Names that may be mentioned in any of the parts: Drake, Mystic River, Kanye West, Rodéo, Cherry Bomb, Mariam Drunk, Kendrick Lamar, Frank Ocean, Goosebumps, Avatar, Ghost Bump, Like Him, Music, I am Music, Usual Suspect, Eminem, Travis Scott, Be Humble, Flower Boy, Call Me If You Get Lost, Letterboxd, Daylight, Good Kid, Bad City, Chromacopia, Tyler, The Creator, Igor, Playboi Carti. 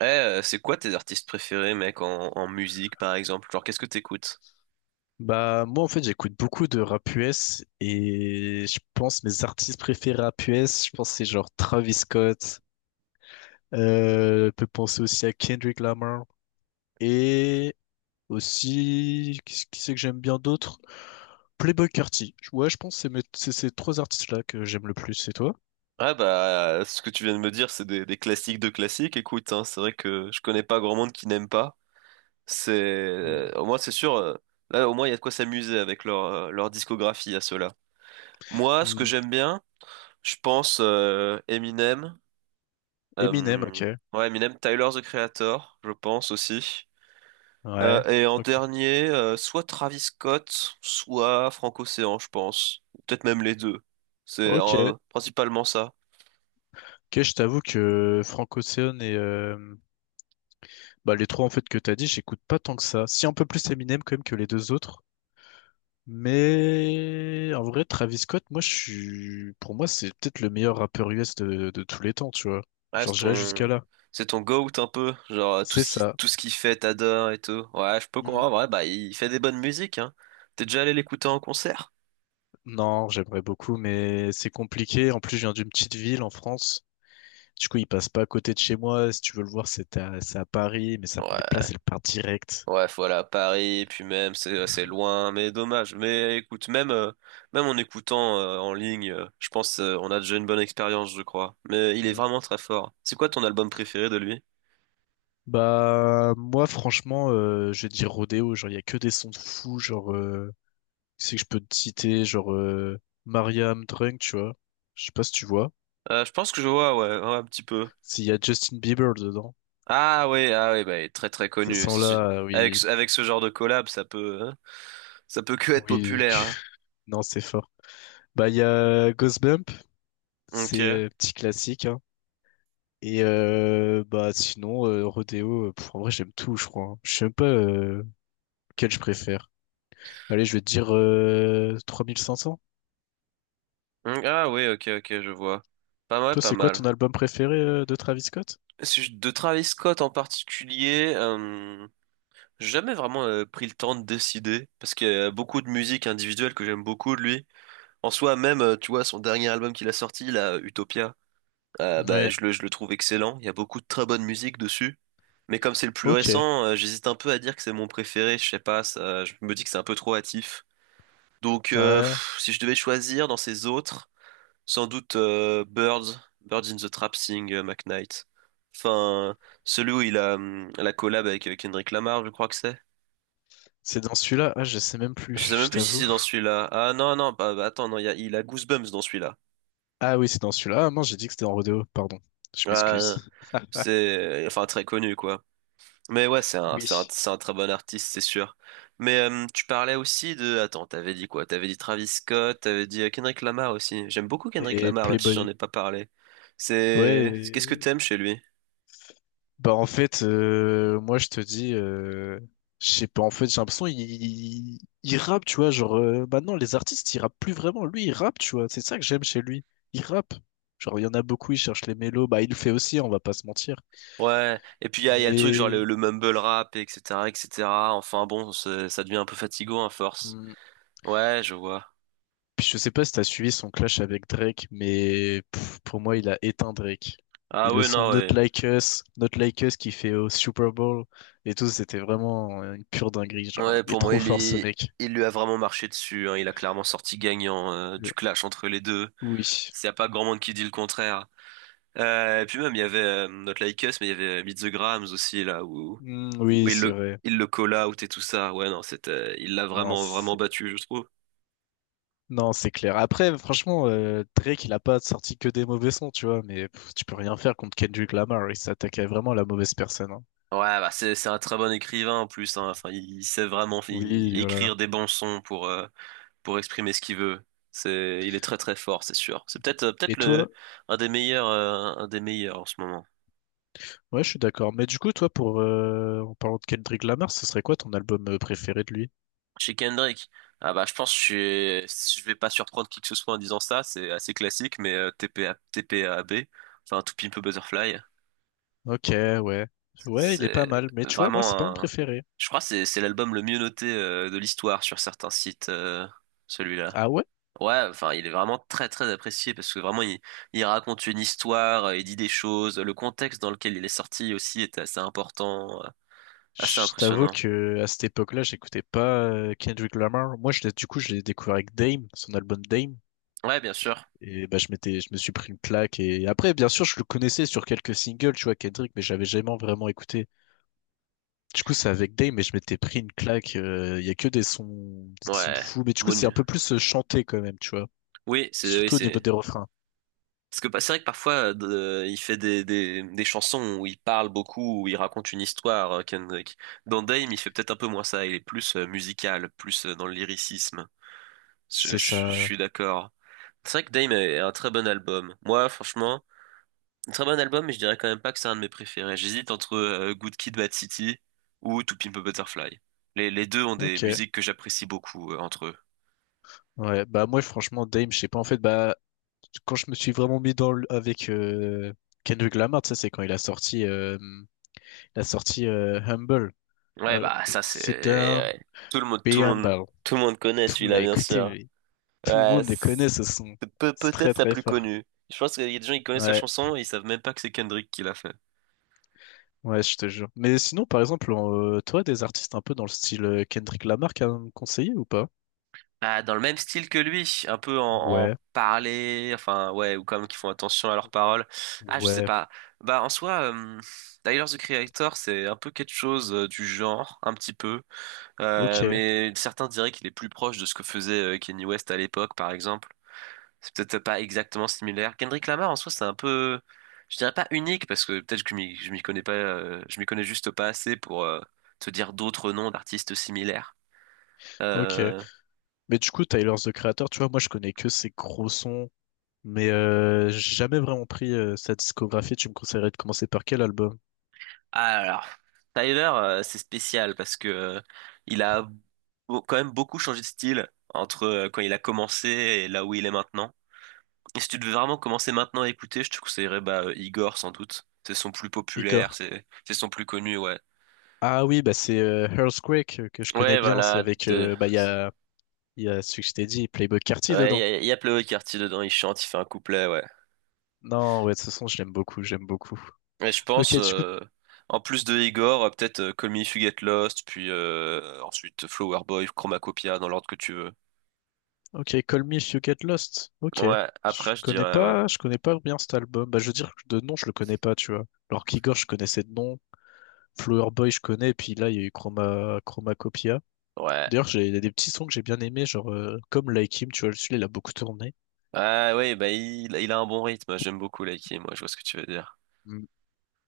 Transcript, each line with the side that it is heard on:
right: Eh, c'est quoi tes artistes préférés, mec, en musique, par exemple? Genre, qu'est-ce que t'écoutes?
left: Bah moi en fait j'écoute beaucoup de rap US et je pense mes artistes préférés rap US, je pense c'est genre Travis Scott, je peux penser aussi à Kendrick Lamar et aussi qui c'est que j'aime bien d'autres? Playboi Carti. Ouais je pense que c'est c'est ces trois artistes-là que j'aime le plus, c'est toi?
right: Ah bah, ce que tu viens de me dire, c'est des classiques de classiques. Écoute, hein, c'est vrai que je connais pas grand monde qui n'aime pas. C'est,
left: Hmm.
right: au moins, c'est sûr. Là, au moins, il y a de quoi s'amuser avec leur discographie à ceux-là. Moi, ce que
left: Hmm.
right: j'aime bien, je pense Eminem.
left: Eminem,
right: euh,
left: ok.
right: Ouais, Eminem, Tyler, The Creator, je pense aussi. Euh,
left: Ouais.
right: et en
left: Ok.
right: dernier, soit Travis Scott, soit Franco-Océan, je pense. Ou peut-être même les deux. C'est
left: Ok.
right: principalement ça.
left: Ok, je t'avoue que Frank Ocean et bah, les trois en fait que t'as dit, j'écoute pas tant que ça. Si un peu plus Eminem quand même que les deux autres. Mais en vrai, Travis Scott, moi, je suis, pour moi, c'est peut-être le meilleur rappeur US de tous les temps, tu vois.
right: Ouais,
left: Genre, j'irais jusqu'à là.
right: c'est ton goat un peu, genre
left: C'est ça.
right: tout ce qu'il fait, t'adores et tout. Ouais, je peux
left: Mm.
right: comprendre. Ouais, bah il fait des bonnes musiques, hein. T'es déjà allé l'écouter en concert?
left: Non, j'aimerais beaucoup, mais c'est compliqué. En plus, je viens d'une petite ville en France. Du coup, il passe pas à côté de chez moi. Si tu veux le voir, c'est à Paris, mais ça, les
right: Ouais.
left: places, elles partent direct.
right: Ouais, voilà, Paris, puis même, c'est assez loin, mais dommage. Mais écoute, même en écoutant en ligne, je pense on a déjà une bonne expérience, je crois. Mais il est vraiment très fort. C'est quoi ton album préféré de lui?
left: Bah moi franchement je vais dire Rodéo, genre il y a que des sons de fou, c'est que je peux te citer, Mariam Drunk, tu vois. Je sais pas si tu vois.
right: Je pense que je vois, ouais, ouais, un petit peu.
left: S'il y a Justin Bieber dedans.
right: Ah oui, ah oui, bah, il est très très
left: Ces
right: connu.
left: sons-là,
right: Avec,
left: oui,
right: ce- avec ce genre de collab, hein, ça peut que être
left: oui,
right: populaire. Hein.
left: non c'est fort. Bah il y a Ghost Bump, c'est
right: Ok.
left: petit classique, hein. Et bah sinon Rodéo, pff, en vrai j'aime tout je crois, hein. Je sais même pas lequel je préfère. Allez, je vais te dire 3500.
right: Mm, ah oui, ok, ok, je vois. Pas mal,
left: Toi,
right: pas
left: c'est quoi ton
right: mal.
left: album préféré de Travis Scott?
right: Si je- De Travis Scott en particulier. J'ai jamais vraiment pris le temps de décider, parce qu'il y a beaucoup de musique individuelle que j'aime beaucoup de lui. En soi, même, tu vois, son dernier album qu'il a sorti, là, Utopia, bah,
left: Ouais,
right: je le trouve excellent. Il y a beaucoup de très bonne musique dessus. Mais comme c'est le plus
left: ok.
right: récent, j'hésite un peu à dire que c'est mon préféré, je sais pas, ça, je me dis que c'est un peu trop hâtif. Donc,
left: Ouais.
right: si je devais choisir dans ces autres, sans doute Birds in the Trap Sing, McKnight. Enfin, celui où il a la collab avec Kendrick Lamar, je crois que c'est.
left: C'est dans celui-là? Ah, je sais même plus,
right: Je sais même
left: je
right: plus si
left: t'avoue.
right: c'est dans celui-là. Ah non, non, bah, bah, attends, non, il a Goosebumps dans celui-là.
left: Ah oui, c'est dans celui-là. Ah mince, j'ai dit que c'était en rodeo, pardon. Je m'excuse.
right: Ah, c'est, enfin, très connu, quoi. Mais ouais,
left: Oui.
right: c'est un très bon artiste, c'est sûr. Mais tu parlais aussi de... Attends, t'avais dit quoi? T'avais dit Travis Scott, t'avais dit Kendrick Lamar aussi. J'aime beaucoup Kendrick
left: Et
right: Lamar, même si j'en
left: Playboy.
right: ai pas parlé.
left: Ouais,
right: Qu'est-ce que t'aimes chez lui?
left: bah en fait, moi je te dis, je sais pas, en fait j'ai l'impression il rappe, tu vois, maintenant les artistes ils rappent plus vraiment, lui il rappe, tu vois, c'est ça que j'aime chez lui, il rappe. Genre il y en a beaucoup, il cherche les mélos, bah il le fait aussi, on va pas se mentir.
right: Ouais, et puis il y a le truc genre
left: Mais
right: le mumble rap, et etc., etc. Enfin bon, ça devient un peu fatigant à force.
left: hmm,
right: Ouais, je vois.
left: puis je sais pas si t'as suivi son clash avec Drake, mais pff, pour moi il a éteint Drake. Et
right: Ah
left: le
right: ouais,
left: son
right: non,
left: Not
right: ouais.
left: Like Us, Not Like Us qu'il fait au Super Bowl et tout, c'était vraiment une pure dinguerie, genre
right: Ouais,
left: il est
right: pour moi,
left: trop fort ce mec.
right: il lui a vraiment marché dessus. Hein. Il a clairement sorti gagnant
left: Euh,
right: du clash entre les deux.
left: Oui.
right: Il n'y a pas grand monde qui dit le contraire. Et puis même, il y avait notre Like Us, mais il y avait Meet the Grams aussi, là,
left: Hmm,
right: où
left: oui, c'est vrai.
right: il le call out et tout ça. Ouais, non, c'était, il l'a
left: Non,
right: vraiment, vraiment
left: c'est...
right: battu, je trouve.
left: Non, c'est clair. Après, franchement, Drake, il a pas sorti que des mauvais sons, tu vois, mais pff, tu peux rien faire contre Kendrick Lamar. Il s'attaquait vraiment à la mauvaise personne, hein.
right: Ouais, bah, c'est un très bon écrivain en plus. Hein. Enfin, il sait vraiment
left: Oui, voilà.
right: écrire des bons sons pour exprimer ce qu'il veut. Il est très, très fort, c'est sûr. C'est peut-être
left: Et toi?
right: un des meilleurs en ce moment.
left: Ouais, je suis d'accord. Mais du coup, toi, pour en parlant de Kendrick Lamar, ce serait quoi ton album préféré de lui?
right: Chez Kendrick. Ah bah je pense que je vais pas surprendre qui que ce soit en disant ça, c'est assez classique, mais T P A T P A B enfin To Pimp a Butterfly,
left: Ok, ouais. Ouais, il est pas
right: c'est
left: mal. Mais tu vois, moi, c'est pas mon
right: vraiment un...
left: préféré.
right: Je crois que c'est l'album le mieux noté de l'histoire sur certains sites, celui-là.
left: Ah ouais?
right: Ouais, enfin il est vraiment très très apprécié parce que vraiment il raconte une histoire, il dit des choses, le contexte dans lequel il est sorti aussi est assez important, assez
left: Je t'avoue
right: impressionnant.
left: que à cette époque-là, j'écoutais pas Kendrick Lamar. Moi, je l'ai, du coup, je l'ai découvert avec Dame, son album Dame.
right: Ouais, bien sûr.
left: Et bah, je me suis pris une claque. Et après, bien sûr, je le connaissais sur quelques singles, tu vois, Kendrick, mais j'avais jamais vraiment écouté. Du coup, c'est avec Dame, mais je m'étais pris une claque. Il y a que des sons de
right: Ouais,
left: fou. Mais du coup, c'est un
right: Monu.
left: peu plus chanté quand même, tu vois.
right: Oui,
left: Surtout au niveau
right: c'est
left: des refrains.
right: parce que c'est vrai que parfois, il fait des chansons où il parle beaucoup, où il raconte une histoire, Kendrick. Dans Dame, il fait peut-être un peu moins ça. Il est plus musical, plus dans le lyricisme. Je, je-
left: C'est
right: je
left: ça.
right: suis d'accord. C'est vrai que Dame est un très bon album. Moi, franchement, un très bon album, mais je dirais quand même pas que c'est un de mes préférés. J'hésite entre Good Kid, Bad City ou To Pimp a Butterfly. Les deux ont des
left: Ok.
right: musiques que j'apprécie beaucoup entre eux.
left: Ouais. Bah, moi, franchement, Dame, je sais pas. En fait, bah, quand je me suis vraiment mis dans le, avec Kendrick Lamar, tu sais, c'est quand il a sorti Humble.
right: Ouais,
left: Alors,
right: bah ça c'est...
left: c'est un
right: ouais. Tout le monde, tout
left: Be
right: le monde,
left: Humble.
right: tout le monde connaît
left: Tout
right: celui-là,
left: l'a
right: bien sûr.
left: écouté, tout le
right: Ouais,
left: monde les
right: c'est
left: connaît, ce son. C'est très
right: peut-être sa
left: très
right: plus
left: fort.
right: connue. Je pense qu'il y a des gens qui connaissent la
left: Ouais,
right: chanson et ils savent même pas que c'est Kendrick qui l'a fait.
left: ouais, je te jure. Mais sinon, par exemple, toi, des artistes un peu dans le style Kendrick Lamar à me conseiller ou pas?
right: Ah, dans le même style que lui, un peu
left: Ouais,
right: en parler, enfin ouais, ou quand même qui font attention à leurs paroles. Ah, je sais
left: ouais,
right: pas. Bah en soi, Tyler, the Creator, c'est un peu quelque chose du genre, un petit peu. Euh,
left: ok,
right: mais certains diraient qu'il est plus proche de ce que faisait Kanye West à l'époque, par exemple. C'est peut-être pas exactement similaire. Kendrick Lamar, en soi, c'est un peu, je dirais pas unique, parce que peut-être que je m'y connais pas, je m'y connais juste pas assez pour te dire d'autres noms d'artistes similaires.
left: ok.
right: Euh,
left: Mais du coup, Tyler, The Creator, tu vois, moi, je connais que ses gros sons, mais j'ai jamais vraiment pris sa discographie. Tu me conseillerais de commencer par quel album?
right: ah, alors, Tyler, c'est spécial parce que il a quand même beaucoup changé de style entre quand il a commencé et là où il est maintenant. Et si tu devais vraiment commencer maintenant à écouter, je te conseillerais bah, Igor sans doute. C'est son plus populaire,
left: Igor.
right: c'est son plus connu, ouais.
left: Ah oui, bah c'est Earthquake que je connais
right: Ouais,
left: bien. C'est
right: voilà,
left: avec,
right: deux.
left: bah, il y a celui que je t'ai dit, Playboi Carti
right: Ouais,
left: dedans.
right: y a Playboy Carty dedans, il chante, il fait un couplet, ouais.
left: Non, ouais, de toute façon, je l'aime beaucoup, j'aime beaucoup.
right: Et je
left: Ok,
right: pense,
left: du coup,
right: en plus de Igor, peut-être Call Me If You Get Lost, puis ensuite Flower Boy, Chromacopia, dans l'ordre que tu veux.
left: ok, Call Me If You Get Lost. Ok.
right: Ouais, après je dirais, ouais.
left: Je connais pas bien cet album. Bah, je veux dire, de nom, je le connais pas, tu vois. Alors qu'Igor, je connaissais de nom. Flower Boy, je connais. Et puis là, il y a eu Chroma, Chromacopia.
right: Ouais.
left: D'ailleurs, j'ai, il y a des petits sons que j'ai bien aimés, genre, comme Like Him, tu vois, celui-là, il a beaucoup tourné.
right: Ah oui, bah il a un bon rythme, j'aime beaucoup Laiki, moi, je vois ce que tu veux dire.
left: Mm.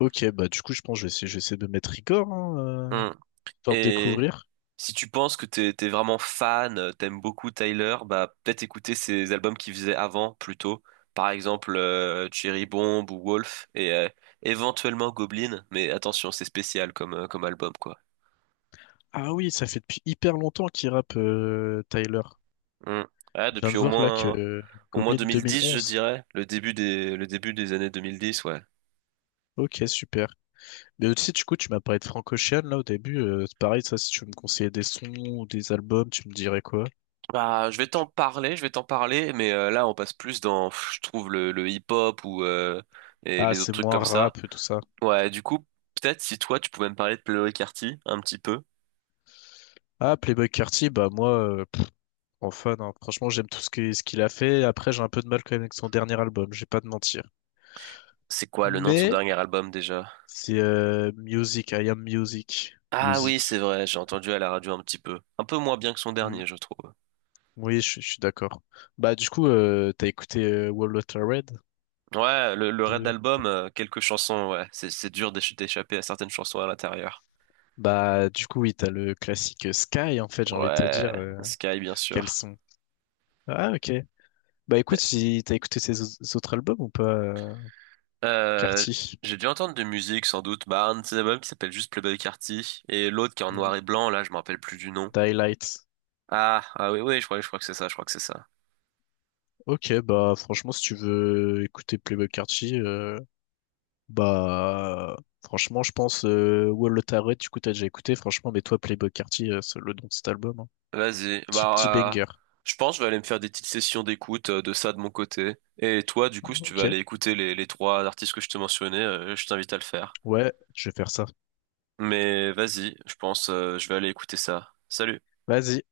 left: Ok, bah, du coup, je pense que je vais essayer de mettre Igor, hein, euh,
right: Hmm.
left: histoire de
right: Et
left: découvrir.
right: si tu penses que t'es vraiment fan, t'aimes beaucoup Tyler, bah peut-être écouter ses albums qu'il faisait avant plutôt. Par exemple Cherry Bomb ou Wolf et éventuellement Goblin, mais attention, c'est spécial comme album quoi.
left: Ah oui, ça fait depuis hyper longtemps qu'il rappe, Tyler.
right: Hmm. Ouais,
left: Je viens
right: depuis
left: de voir là que
right: au moins
left: Goblin
right: 2010, je
left: 2011.
right: dirais, le début des années 2010, ouais.
left: Ok, super. Mais aussi, du coup, tu m'as parlé de Franco Ocean, là, au début. C'est pareil, ça, si tu veux me conseillais des sons ou des albums, tu me dirais quoi?
right: Bah, je vais t'en parler, mais là on passe plus dans, je trouve le hip-hop ou et
left: Ah,
right: les autres
left: c'est
right: trucs
left: moins
right: comme ça.
left: rap et tout ça.
right: Ouais, du coup, peut-être si toi tu pouvais me parler de Playboy Carti un petit peu.
left: Ah, Playboi Carti, bah moi, pff, en fan, hein. Franchement, j'aime tout ce qu'il a fait. Après, j'ai un peu de mal quand même avec son dernier album, je vais pas te mentir.
right: C'est quoi le nom de son
left: Mais
right: dernier album déjà?
left: c'est Music, I am Music.
right: Ah oui, c'est
left: Music.
right: vrai, j'ai entendu à la radio un petit peu. Un peu moins bien que son
left: Hmm.
right: dernier, je trouve.
left: Oui, je suis d'accord. Bah du coup, t'as écouté Wall Water Red
right: Ouais, le Red
left: de...
right: Album, quelques chansons, ouais. C'est dur d'échapper à certaines chansons à l'intérieur.
left: Bah du coup, oui, t'as le classique Sky, en fait, j'ai envie de te
right: Ouais,
left: dire. Euh,
right: Sky, bien
left: quels
right: sûr.
left: sont. Ah, ok. Bah écoute, si t'as écouté autres albums ou pas,
right: Euh,
left: Carty?
right: j'ai dû entendre de musique, sans doute. Bah, un de ses albums qui s'appelle juste Playboy Carti, et l'autre qui est en
left: Mm.
right: noir et blanc, là, je me rappelle plus du nom.
left: Daylight.
right: Ah, ah oui, oui, je crois que c'est ça, je crois que c'est ça.
left: Ok, bah franchement, si tu veux écouter Playboi Carti, bah franchement, je pense Wall of Tarot, du coup, t'as déjà écouté, franchement, mais toi, Playboi Carti, c'est le nom de cet album, hein.
right: Vas-y.
left: Petit, petit
right: Bah,
left: banger.
right: je pense que je vais aller me faire des petites sessions d'écoute de ça de mon côté. Et toi, du coup, si tu veux aller
left: Ok,
right: écouter les trois artistes que je te mentionnais, je t'invite à le faire.
left: ouais, je vais faire ça.
right: Mais vas-y, je pense, je vais aller écouter ça. Salut.
left: Vas-y.